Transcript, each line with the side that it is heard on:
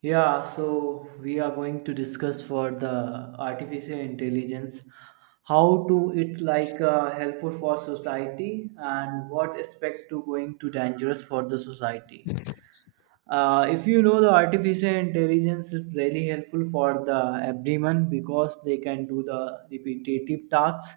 right: Yeah, so we are going to discuss for the artificial intelligence, how to it's like helpful for society and what aspect to going to dangerous for the society. If you know the artificial intelligence is really helpful for the everyone because they can do the repetitive tasks.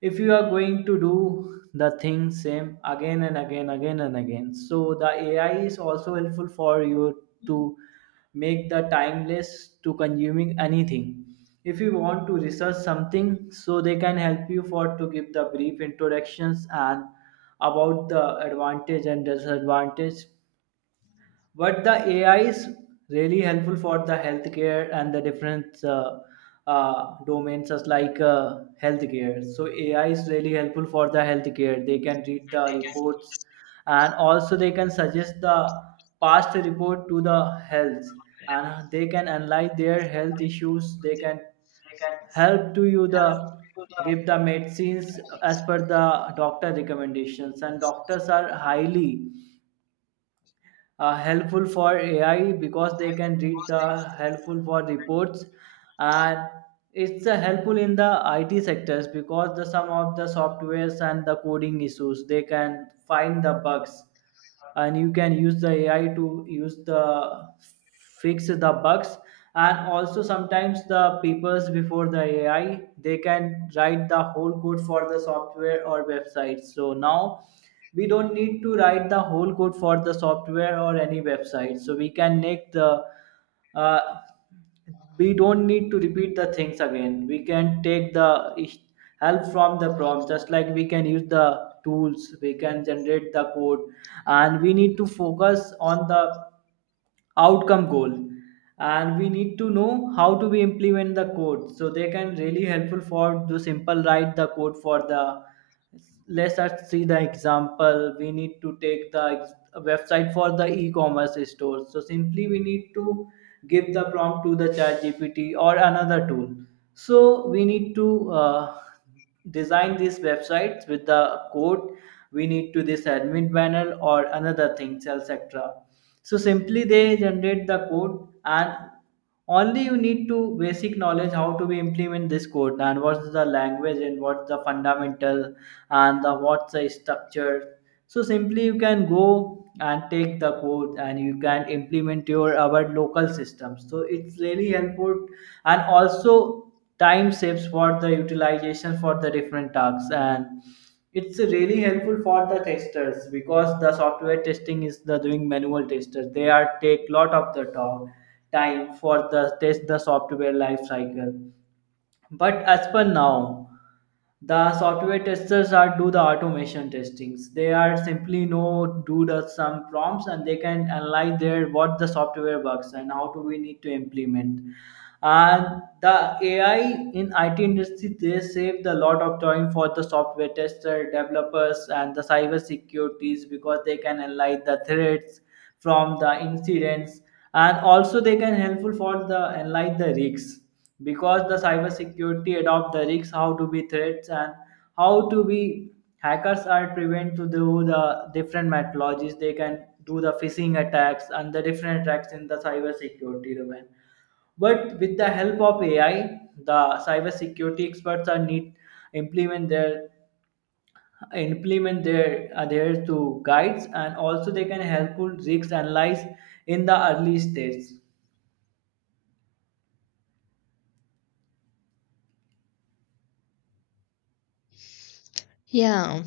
right: If you are going to do the thing same again and again again and again, so the ai is also helpful for you to make the timeless to consuming anything. If you want to research something, so they can help you for to give the brief introductions and about the advantage and disadvantage. But the AI is really helpful for the healthcare and the different domains, just like healthcare. So AI is really helpful for the healthcare. They can read the reports, and also they can suggest the past report to the health, and they can analyze their health issues. They can help to you the give the medicines as per the doctor recommendations, and doctors are highly helpful for AI because they can read the helpful for reports. And it's helpful in the IT sectors because the some of the softwares and the coding issues, they can find the bugs, and you can use the AI to use the fix the bugs. And also sometimes the papers before the AI, they can write the whole code for the software or website. So now we don't need to write the whole code for the software or any website, so we can make the uh, we don't need to repeat the things again. We can take the is- help from the prompt. Just like we can use the tools, we can generate the code, and we need to focus on the outcome goal. And we need to know how to we implement the code, so they can really helpful for to simple write the code for the. Let's just see the example. We need to take the website for the e-commerce store. So simply, we need to give the prompt to the chat gpt or another tool. So we need to design these websites with the code. We need to this admin panel or another things else, etc. So simply they generate the code, and only you need to basic knowledge how to be implement this code, and what's the language, and what's the fundamental, and the what's the structure. So simply, you can go and take the code and you can implement your our local system. So it's really helpful. And also, time saves for the utilization for the different tasks. And it's really helpful for the testers because the software testing is the doing manual testers. They are take lot of the time for the test the software life cycle. But as per now, the software testers are do the automation testings. They are simply know do the some prompts, and they can analyze their what the software works and how do we need to implement. And the ai in it industry, they saved a lot of time for the software tester developers and the cyber securities because they can analyze the threats from the incidents. And also they can helpful for the analyze the risks because the cybersecurity adopt the risks how to be threats and how to be hackers are prevent to do the different methodologies. They can do the phishing attacks and the different attacks in the cybersecurity domain. But with the help of AI, the cybersecurity experts are need implement their implement their uh, to guides. And also they can helpful risks analyze in the early stage.
left: Yeah,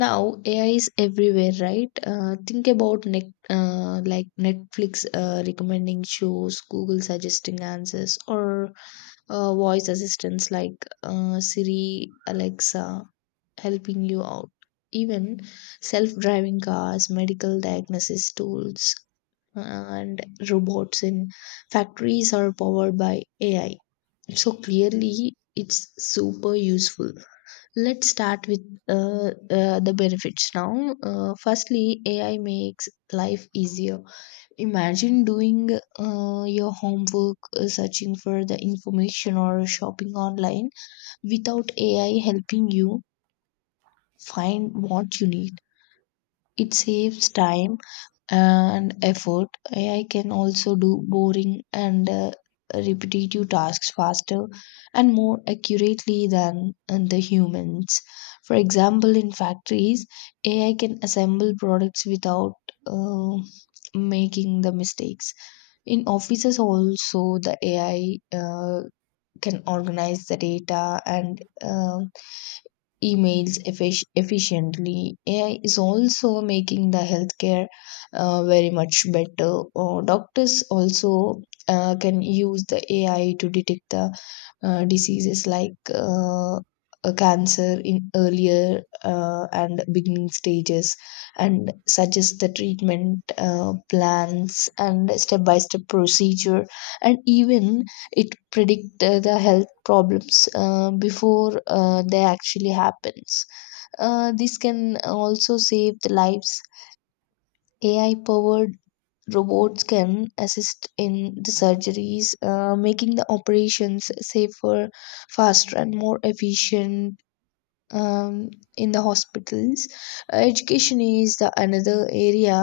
left: now AI is everywhere, right? Like Netflix recommending shows, Google suggesting answers, or voice assistants like Siri, Alexa helping you out. Even self-driving cars, medical diagnosis tools, and robots in factories are powered by AI. So clearly, it's super useful. Let's start with uh, the benefits now. Firstly, AI makes life easier. Imagine doing your homework, searching for the information, or shopping online without AI helping you find what you need. It saves time and effort. AI can also do boring and repetitive tasks faster and more accurately than the humans. For example, in factories, AI can assemble products without uh, making the mistakes. In offices, also, the AI can organize the data and emails efficiently. AI is also making the healthcare very much better. Or doctors also can use the AI to detect the diseases like a cancer in earlier and beginning stages and suggest the treatment plans and step by step procedure, and even it predict the health problems before they actually happens. This can also save the lives. AI powered robots can assist in the surgeries, making the operations safer, faster and more efficient um, in the hospitals. Education is the another area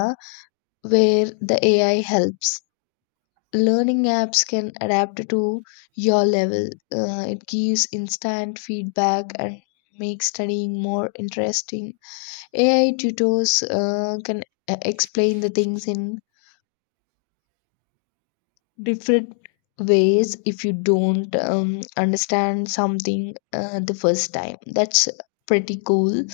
left: where the AI helps. Learning apps can adapt to your level. It gives instant feedback and makes studying more interesting. AI tutors can explain the things in different ways if you don't understand something the first time. That's pretty cool.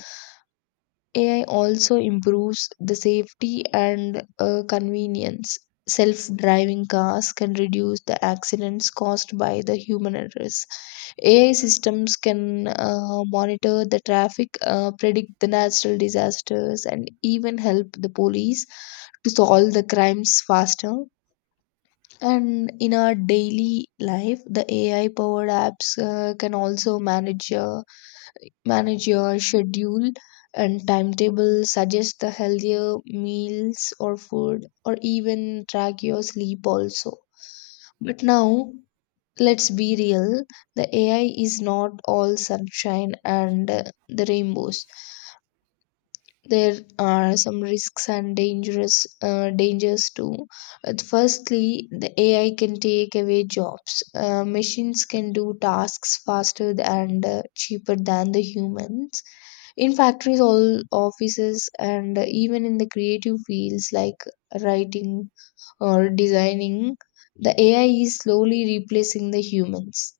left: AI also improves the safety and convenience. Self driving cars can reduce the accidents caused by the human errors. AI systems can monitor the traffic, predict the natural disasters, and even help the police to solve the crimes faster. And in our daily life, the AI powered apps can also manage your schedule and timetable, suggest the healthier meals or food, or even track your sleep also. But now, let's be real, the AI is not all sunshine and the rainbows. There are some risks and dangerous dangers too. But firstly, the AI can take away jobs. Machines can do tasks faster and cheaper than the humans. In factories, all offices, and even in the creative fields like writing or designing, the AI is slowly replacing the humans.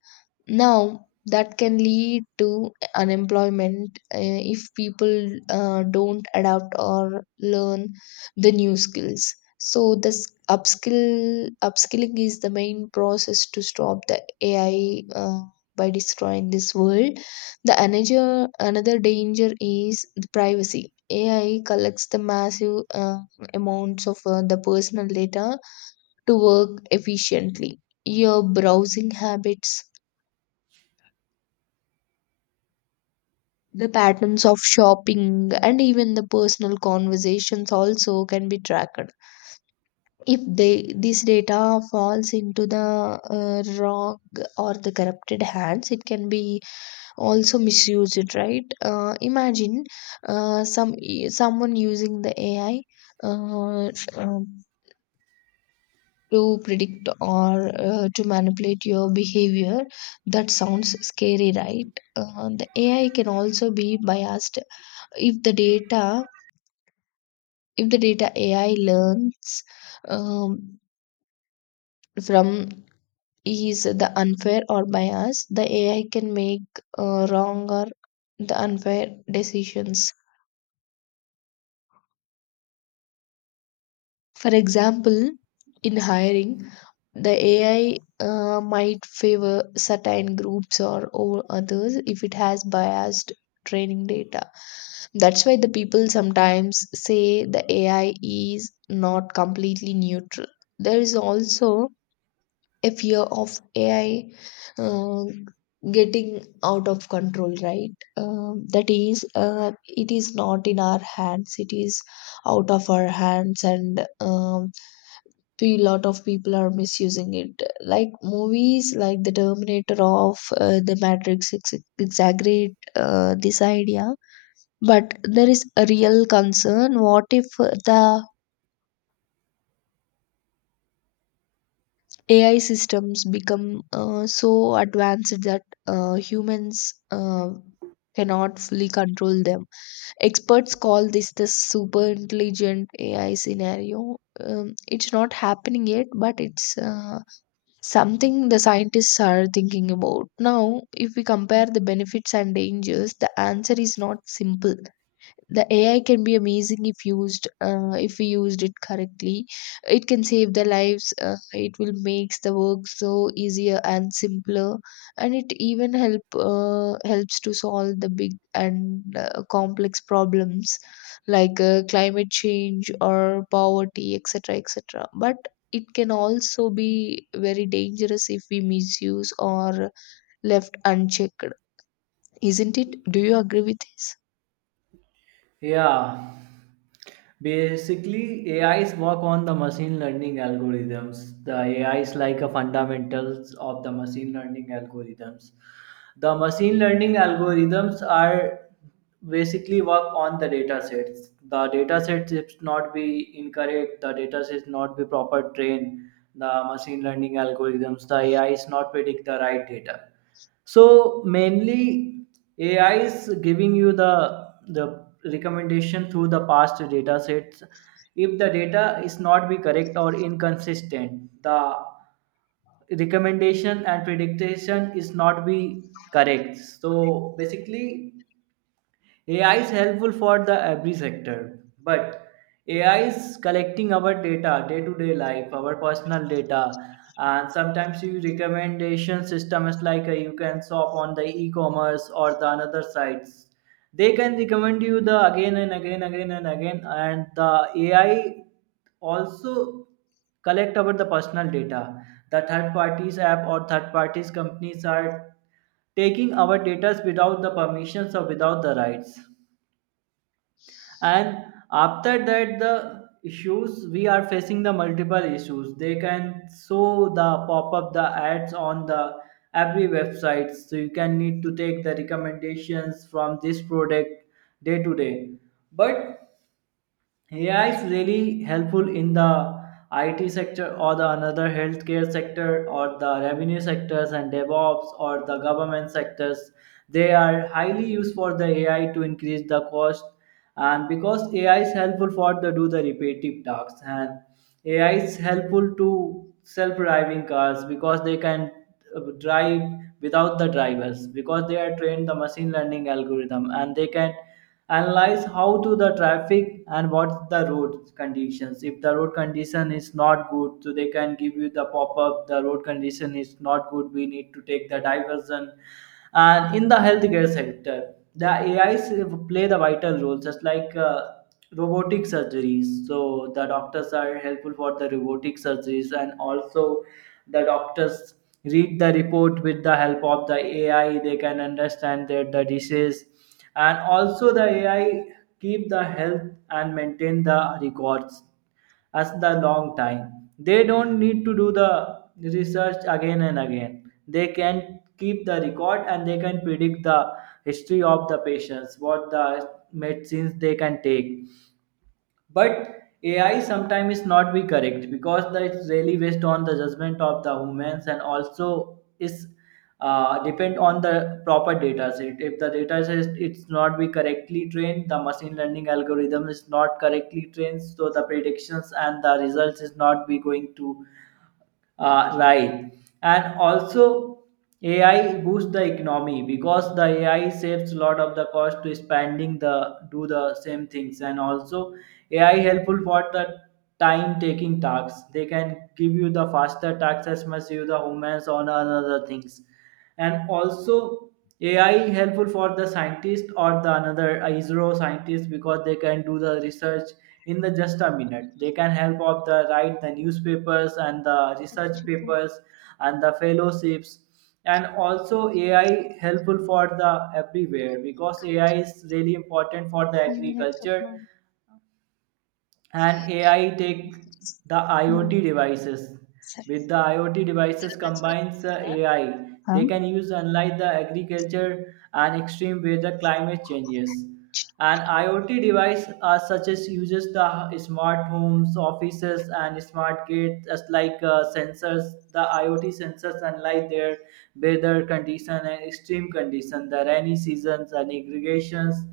left: Now, that can lead to unemployment if people don't adapt or learn the new skills. So, this upskilling is the main process to stop the AI by destroying this world. The another danger is the privacy. AI collects the massive amounts of the personal data to work efficiently. Your browsing habits, the patterns of shopping and even the personal conversations also can be tracked. If they, this data falls into the wrong or the corrupted hands, it can be also misused, right? Imagine uh, some someone using the AI uh, um, to predict or to manipulate your behavior. That sounds scary, right? The AI can also be biased. If the data if the data AI learns um, from is the unfair or bias, the AI can make wrong or the unfair decisions. For example, in hiring, the AI might favor certain groups or over others if it has biased training data. That's why the people sometimes say the AI is not completely neutral. There is also a fear of AI uh, getting out of control, right? That is, it is not in our hands, it is out of our hands, and a lot of people are misusing it. Like movies like The Terminator of The Matrix exaggerate this idea, but there is a real concern. What if the AI systems become so advanced that humans cannot fully control them. Experts call this the super intelligent AI scenario. It's not happening yet, but it's something the scientists are thinking about. Now, if we compare the benefits and dangers, the answer is not simple. The AI can be amazing if used if we used it correctly. It can save their lives. It will makes the work so easier and simpler, and it even helps to solve the big and complex problems like climate change or poverty, etc., etc. But it can also be very dangerous if we misuse or left unchecked, isn't it? Do you agree with this?
right: Yeah, basically AIs work on the machine learning algorithms. The AI is like a fundamentals of the machine learning algorithms. The machine learning algorithms are basically work on the data sets. The data sets should not be incorrect, the data sets not be proper trained, the machine learning algorithms, the AI is not predict the right data. So mainly ai is giving you the recommendation through the past data sets. If the data is not be correct or inconsistent, the recommendation and prediction is not be correct. So basically AI is helpful for the every sector, but AI is collecting our data, day-to-day life, our personal data. And sometimes you recommendation systems, like you can shop on the e-commerce or the another sites. They can recommend you the again and again, and the AI also collect about the personal data. The third parties app or third parties companies are taking our data without the permissions or without the rights. And after that, the issues we are facing the multiple issues. They can show the pop up the ads on the every website, so you can need to take the recommendations from this product day to day. But AI is really helpful in the IT sector or the another healthcare sector or the revenue sectors and DevOps or the government sectors. They are highly used for the AI to increase the cost. And because AI is helpful for the do the repetitive tasks, and AI is helpful to self-driving cars because they can drive without the drivers, because they are trained the machine learning algorithm, and they can analyze how to the traffic and what the road conditions. If the road condition is not good, so they can give you the pop-up the road condition is not good, we need to take the diversion. And in the healthcare sector, the AIs play the vital role, just like robotic surgeries. So the doctors are helpful for the robotic surgeries. And also the doctors read the report with the help of the AI. They can understand their the disease. And also the AI keep the health and maintain the records as the long time. They don't need to do the research again and again. They can keep the record, and they can predict the history of the patients, what the medicines they can take. But AI sometimes is not be correct because that is really based on the judgment of the humans, and also is depend on the proper data set. If the data set it's not be correctly trained, the machine learning algorithm is not correctly trained, so the predictions and the results is not be going to right. And also, AI boosts the economy because the AI saves a lot of the cost to spending the do the same things. And also, AI helpful for the time taking tasks. They can give you the faster tasks as much you the humans on another things. And also, AI helpful for the scientist or the another ISRO scientist because they can do the research in the just a minute. They can help of the write the newspapers and the research papers and the fellowships. And also AI helpful for the everywhere because AI is really important for the
left: 5 minutes
right: agriculture.
left: ago.
right: And AI take the
left: Mm.
right: IoT devices. With the IoT devices combines AI,
left: Huh?
right: they can use unlike the agriculture and extreme weather climate changes. And IoT device such as uses the smart homes, offices, and smart gates as like sensors. The IoT sensors unlike their weather condition and extreme condition, the rainy seasons and irrigations.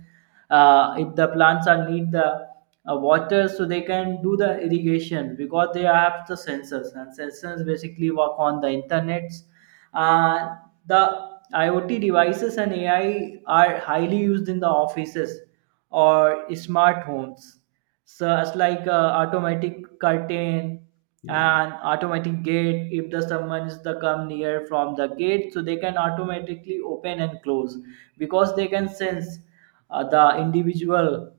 right: If the plants are need the water, so they can do the irrigation because they have the sensors, and sensors basically work on the internets. uh, the iot devices and ai are highly used in the offices or smart homes, such like automatic curtain and automatic gate. If the someone is the come near from the gate, so they can automatically open and close because they can sense the individual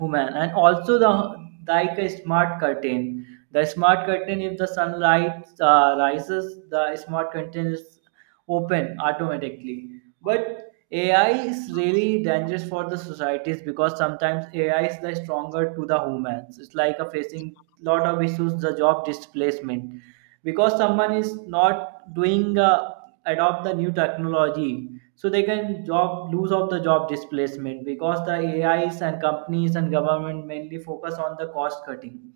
right: human. And also the like a smart curtain, the smart curtain, if the sunlight rises, the smart curtain is open automatically. But AI is really dangerous for the societies because sometimes AI is the stronger to the humans. It's like a facing lot of issues, the job displacement, because someone is not doing adopt the new technology. So they can job lose of the job displacement because the AIs and companies and government mainly focus on the cost cutting.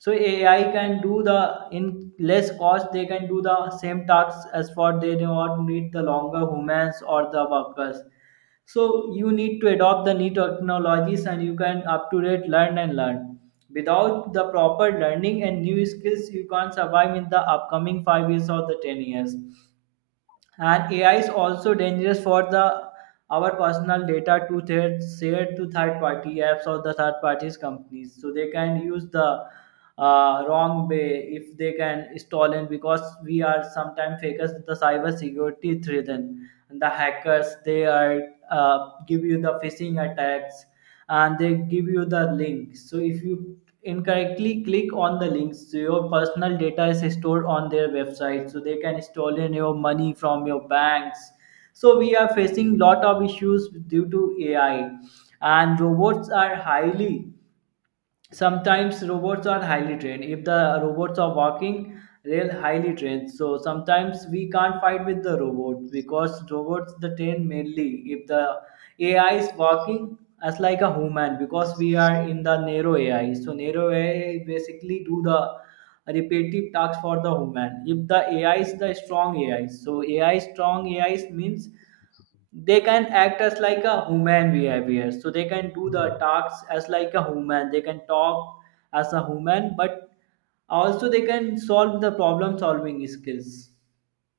right: So ai can do the in less cost, they can do the same tasks, as for they do not need the longer humans or the workers. So you need to adopt the new technologies, and you can up to date learn and learn. Without the proper learning and new skills, you can't survive in the upcoming 5 years or the 10 years. And AI is also dangerous for the our personal data to third, shared to third party apps or the third parties companies. So they can use the wrong way if they can stall in, because we are sometimes fakers with the cyber security threat. And the hackers, they are give you the phishing attacks, and they give you the link. So if you incorrectly click on the links, so your personal data is stored on their website, so they can stolen your money from your banks. So we are facing lot of issues due to ai. And robots are highly sometimes, robots are highly trained. If the robots are walking, they're highly trained. So sometimes we can't fight with the robots because robots the train mainly, if the ai is walking as like a human. Because we are in the narrow ai, so narrow ai basically do the repetitive tasks for the human. If the ai is the strong ai, so ai strong ai means they can act as like a human behavior. So they can do the tasks as like a human, they can talk as a human. But also they can solve the problem solving skills.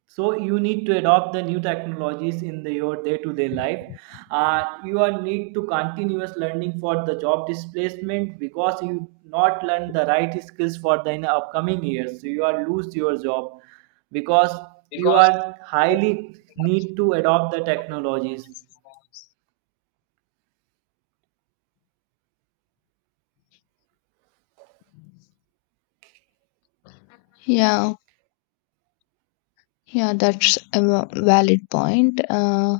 right: So you need to adopt the new technologies in the, your day-to-day life. You are need to continuous learning for the job displacement, because you not learn the right skills for the in upcoming years, so you are lose your job. Because you are highly need to adopt the technologies.
left: Yeah, yeah, that's a valid point.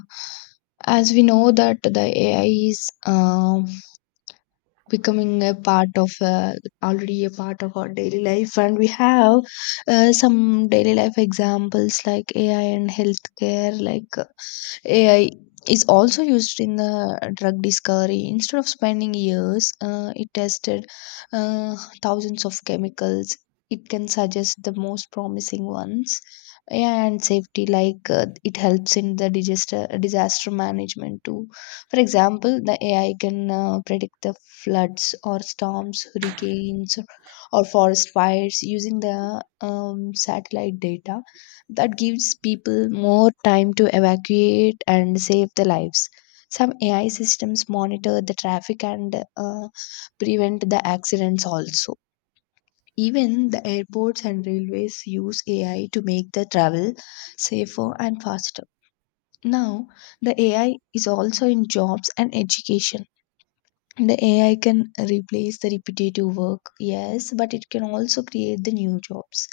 left: As we know that the AI is becoming a part of already a part of our daily life, and we have some daily life examples like AI and healthcare. AI is also used in the drug discovery. Instead of spending years it tested uh, thousands of chemicals, it can suggest the most promising ones. Yeah, and safety like it helps in the disaster management too. For example, the AI can predict the floods or storms, hurricanes, or forest fires using the satellite data. That gives people more time to evacuate and save their lives. Some AI systems monitor the traffic and prevent the accidents also. Even the airports and railways use AI to make the travel safer and faster. Now, the AI is also in jobs and education. The AI can replace the repetitive work, yes, but it can also create the new jobs.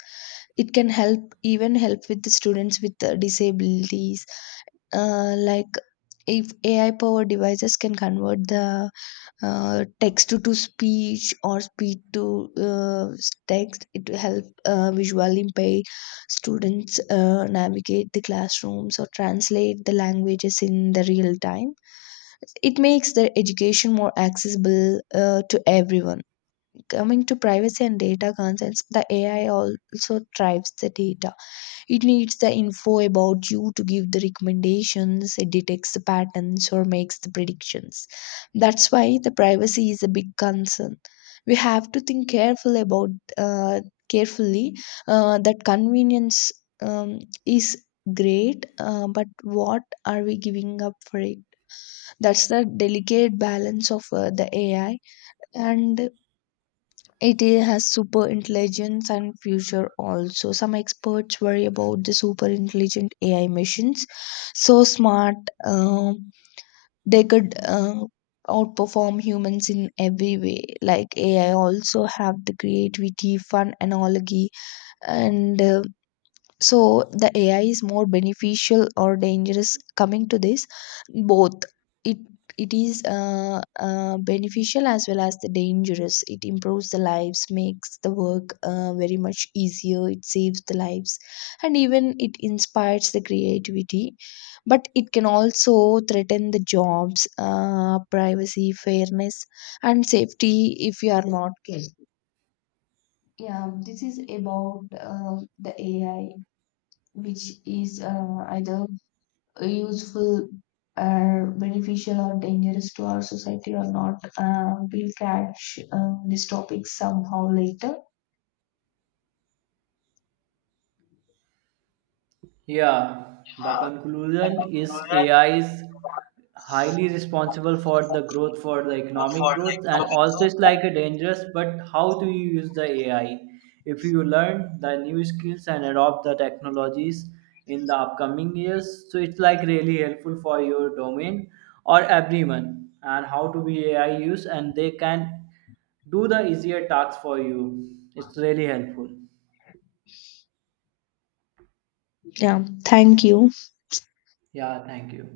left: It can help even help with the students with the disabilities, like if AI powered devices can convert the text to speech or speech to text, it will help visually impaired students navigate the classrooms or translate the languages in the real time. It makes the education more accessible to everyone. Coming to privacy and data concerns, the AI also drives the data. It needs the info about you to give the recommendations, it detects the patterns or makes the predictions. That's why the privacy is a big concern. We have to think carefully about uh, carefully that convenience um, is great, but what are we giving up for it? That's the delicate balance of the AI. And it has super intelligence and future also. Some experts worry about the super intelligent AI machines so smart um, they could outperform humans in every way. Like AI also have the creativity fun analogy. And So the AI is more beneficial or dangerous? Coming to this, both. it it is beneficial as well as the dangerous. It improves the lives, makes the work very much easier, it saves the lives, and even it inspires the creativity. But it can also threaten the jobs, privacy, fairness, and safety if you are not careful. Yeah, this is about the AI, which is either useful or beneficial or dangerous to our society or not. We'll catch these topics somehow later.
right: Yeah, the conclusion is AI is highly responsible for the growth, for the economic growth, and also it's like a dangerous. But how do you use the AI? If you learn the new skills and adopt the technologies in the upcoming years, so it's like really helpful for your domain or everyone. And how to be AI use, and they can do the easier tasks for you. It's really helpful.
left: Yeah, thank you.
right: Yeah, thank you.